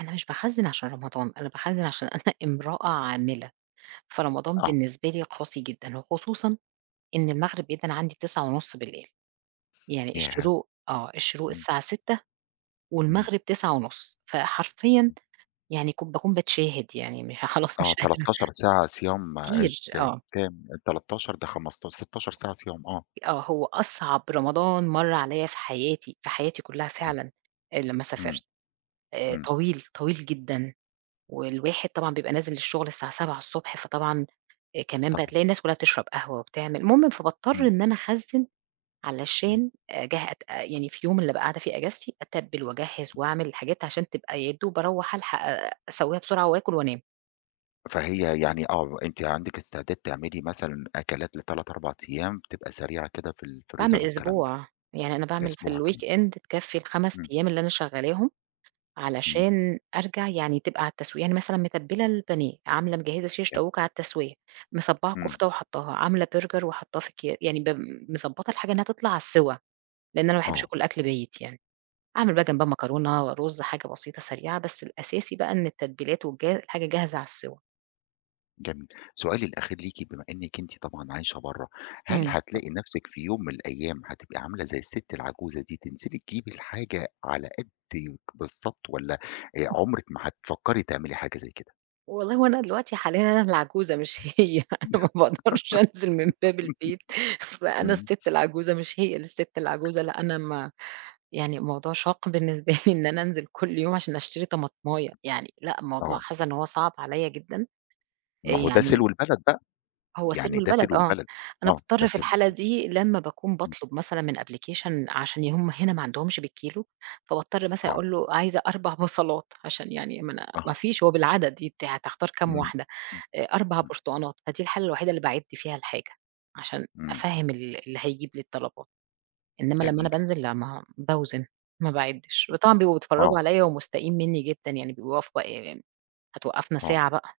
أنا مش باخَزّن عشان رمضان، أنا باخَزّن عشان أنا إمرأة عاملة، فرمضان آه. بالنسبة لي قاسي جدًا وخصوصًا، إن المغرب بيدَّن عندي 21:30، يعني ياه! الشروق آه، الشروق امم. الساعة 06:00 امم. والمغرب 21:30، فحرفيًا امم. يعني كُ باكون باتشاهد يعني م ها خلاص، آه، مش قادرة. 13 ساعة صيام كتير، إذا آه. كام 13 ده خمستا 16 ساعة صيام، آه. آه، هو أصعب رمضان مَر عليَّ في حياتي، في حياتي كلّها أ آه، فعلًا، آآ لمّا امم، سافرت، آآ امم. طويل، طويل جدًا، والواحد طبعًا بيبقى نازل الشغل الساعة 7:00 ص فطبعًا، آآ، كمان بقى طبعًا. تلاقي الناس كلّها بتشرب قهوة وبتعمل، المهم فباضطر إمم. إن أنا أخَزّن امم. علشان، أجه أت يعني في يوم اللي أبقى قاعدة فيه أجازتي، أتَبِّل وأجَهِّز [unintelligible] وأعمل الحاجات عشان تبقى يا دوب أرَوّح ألحق أسَوّيها بسرعة، وآكل وأنام. فهي يعني آه، أنتِ عندِك استعداد تعملي مثلًا أكلات ل3، 4 أيام، تبقى سريعة كده في باعمل الفريزر والكلام ده. أسبوع، يعني أنا باعمل في أسبوع كمان. الweekend تكفي ال5 إمم. أيام اللي أنا شغّالاهم، إمم. علشان أرجع يعني تبقى على التسوية. يعني مثلًا متبِّلة البانيه، عاملة مجهِّزة شيش كام؟ طاووق على التسوية، مصبّعة إمم. كفتة وحطّاها، عاملة برجر وحطّاه في أكيا يعني ب مضبّطة الحاجة إنها تطلع على السِّوى، لإن أنا ما باحبش آه. آكل أكل بايت يعني، أعمل بقى جنبها مكرونة ورُز حاجة بسيطة، سريعة، بس الأساسي بقى إن التتبيلات والجا الحاجة جاهزة على السِّوى. جميل. سؤالي الأخير ليكِ بما إنِّك أنتِ طبعًا عايشة برّه، هل امم. اتفضل. هتلاقي نفْسك في يوم من الأيام، هتبقى عاملة زي الست العجوزة دي، تنزلي تجيبي الحاجة على قدِّك بالضبط والّا آآ، [unintelligible] عمرِك ما هتفكّري تعملي حاجة زي كده؟ والله هو أنا دلوقتي حاليًا أنا اللي عجوزة مش هي، أنا ما بأقدرش أنزل من باب البيت، فأنا إمم. الست العجوزة مش هي اللي الست العجوزة، لأ أنا ما يعني موضوع شاق بالنسبة لي إن أنا أنزل كلّ يوم عشان أشتري طماطماية، يعني لأن الموضوع آه. حاسّة إن هو صعب عليَّ جدًا، آآ، ما هو ده يعني سلو البلد بقى، هو يعني سلو ده البلد سلو آه، البلد، أنا آه، ده باضطر في سلو. الحالة دي لمّا باكون امم. باطلب مثلًا من أبلكيشن عشان ي هُم هنا ما عندهمش بالكيلو، فباضطر مثلًا آه. أقول له عايزة 4 بصلات عشان يعني منا آه. مافيش هو بالعدد ي ت هتختار كام إمم، واحدة؟ امم، آآ، 4 امم. برتقانات، فدي الحالة الوحيدة اللي باعِد فيها الحاجة، عشان إمم. أفَهّم ال اللي هيجيب لي الطلبات. إنما لمّا أنا جميل. بانزل لا ما باوزن، ما باعِدّش، وطبعًا بيبقوا آه. بيتفرّجوا عليَّ ومُستائين منّي جدًا، يعني بيبقوا واقفة ي ي هتوقّفنا آه. ساعة بقى.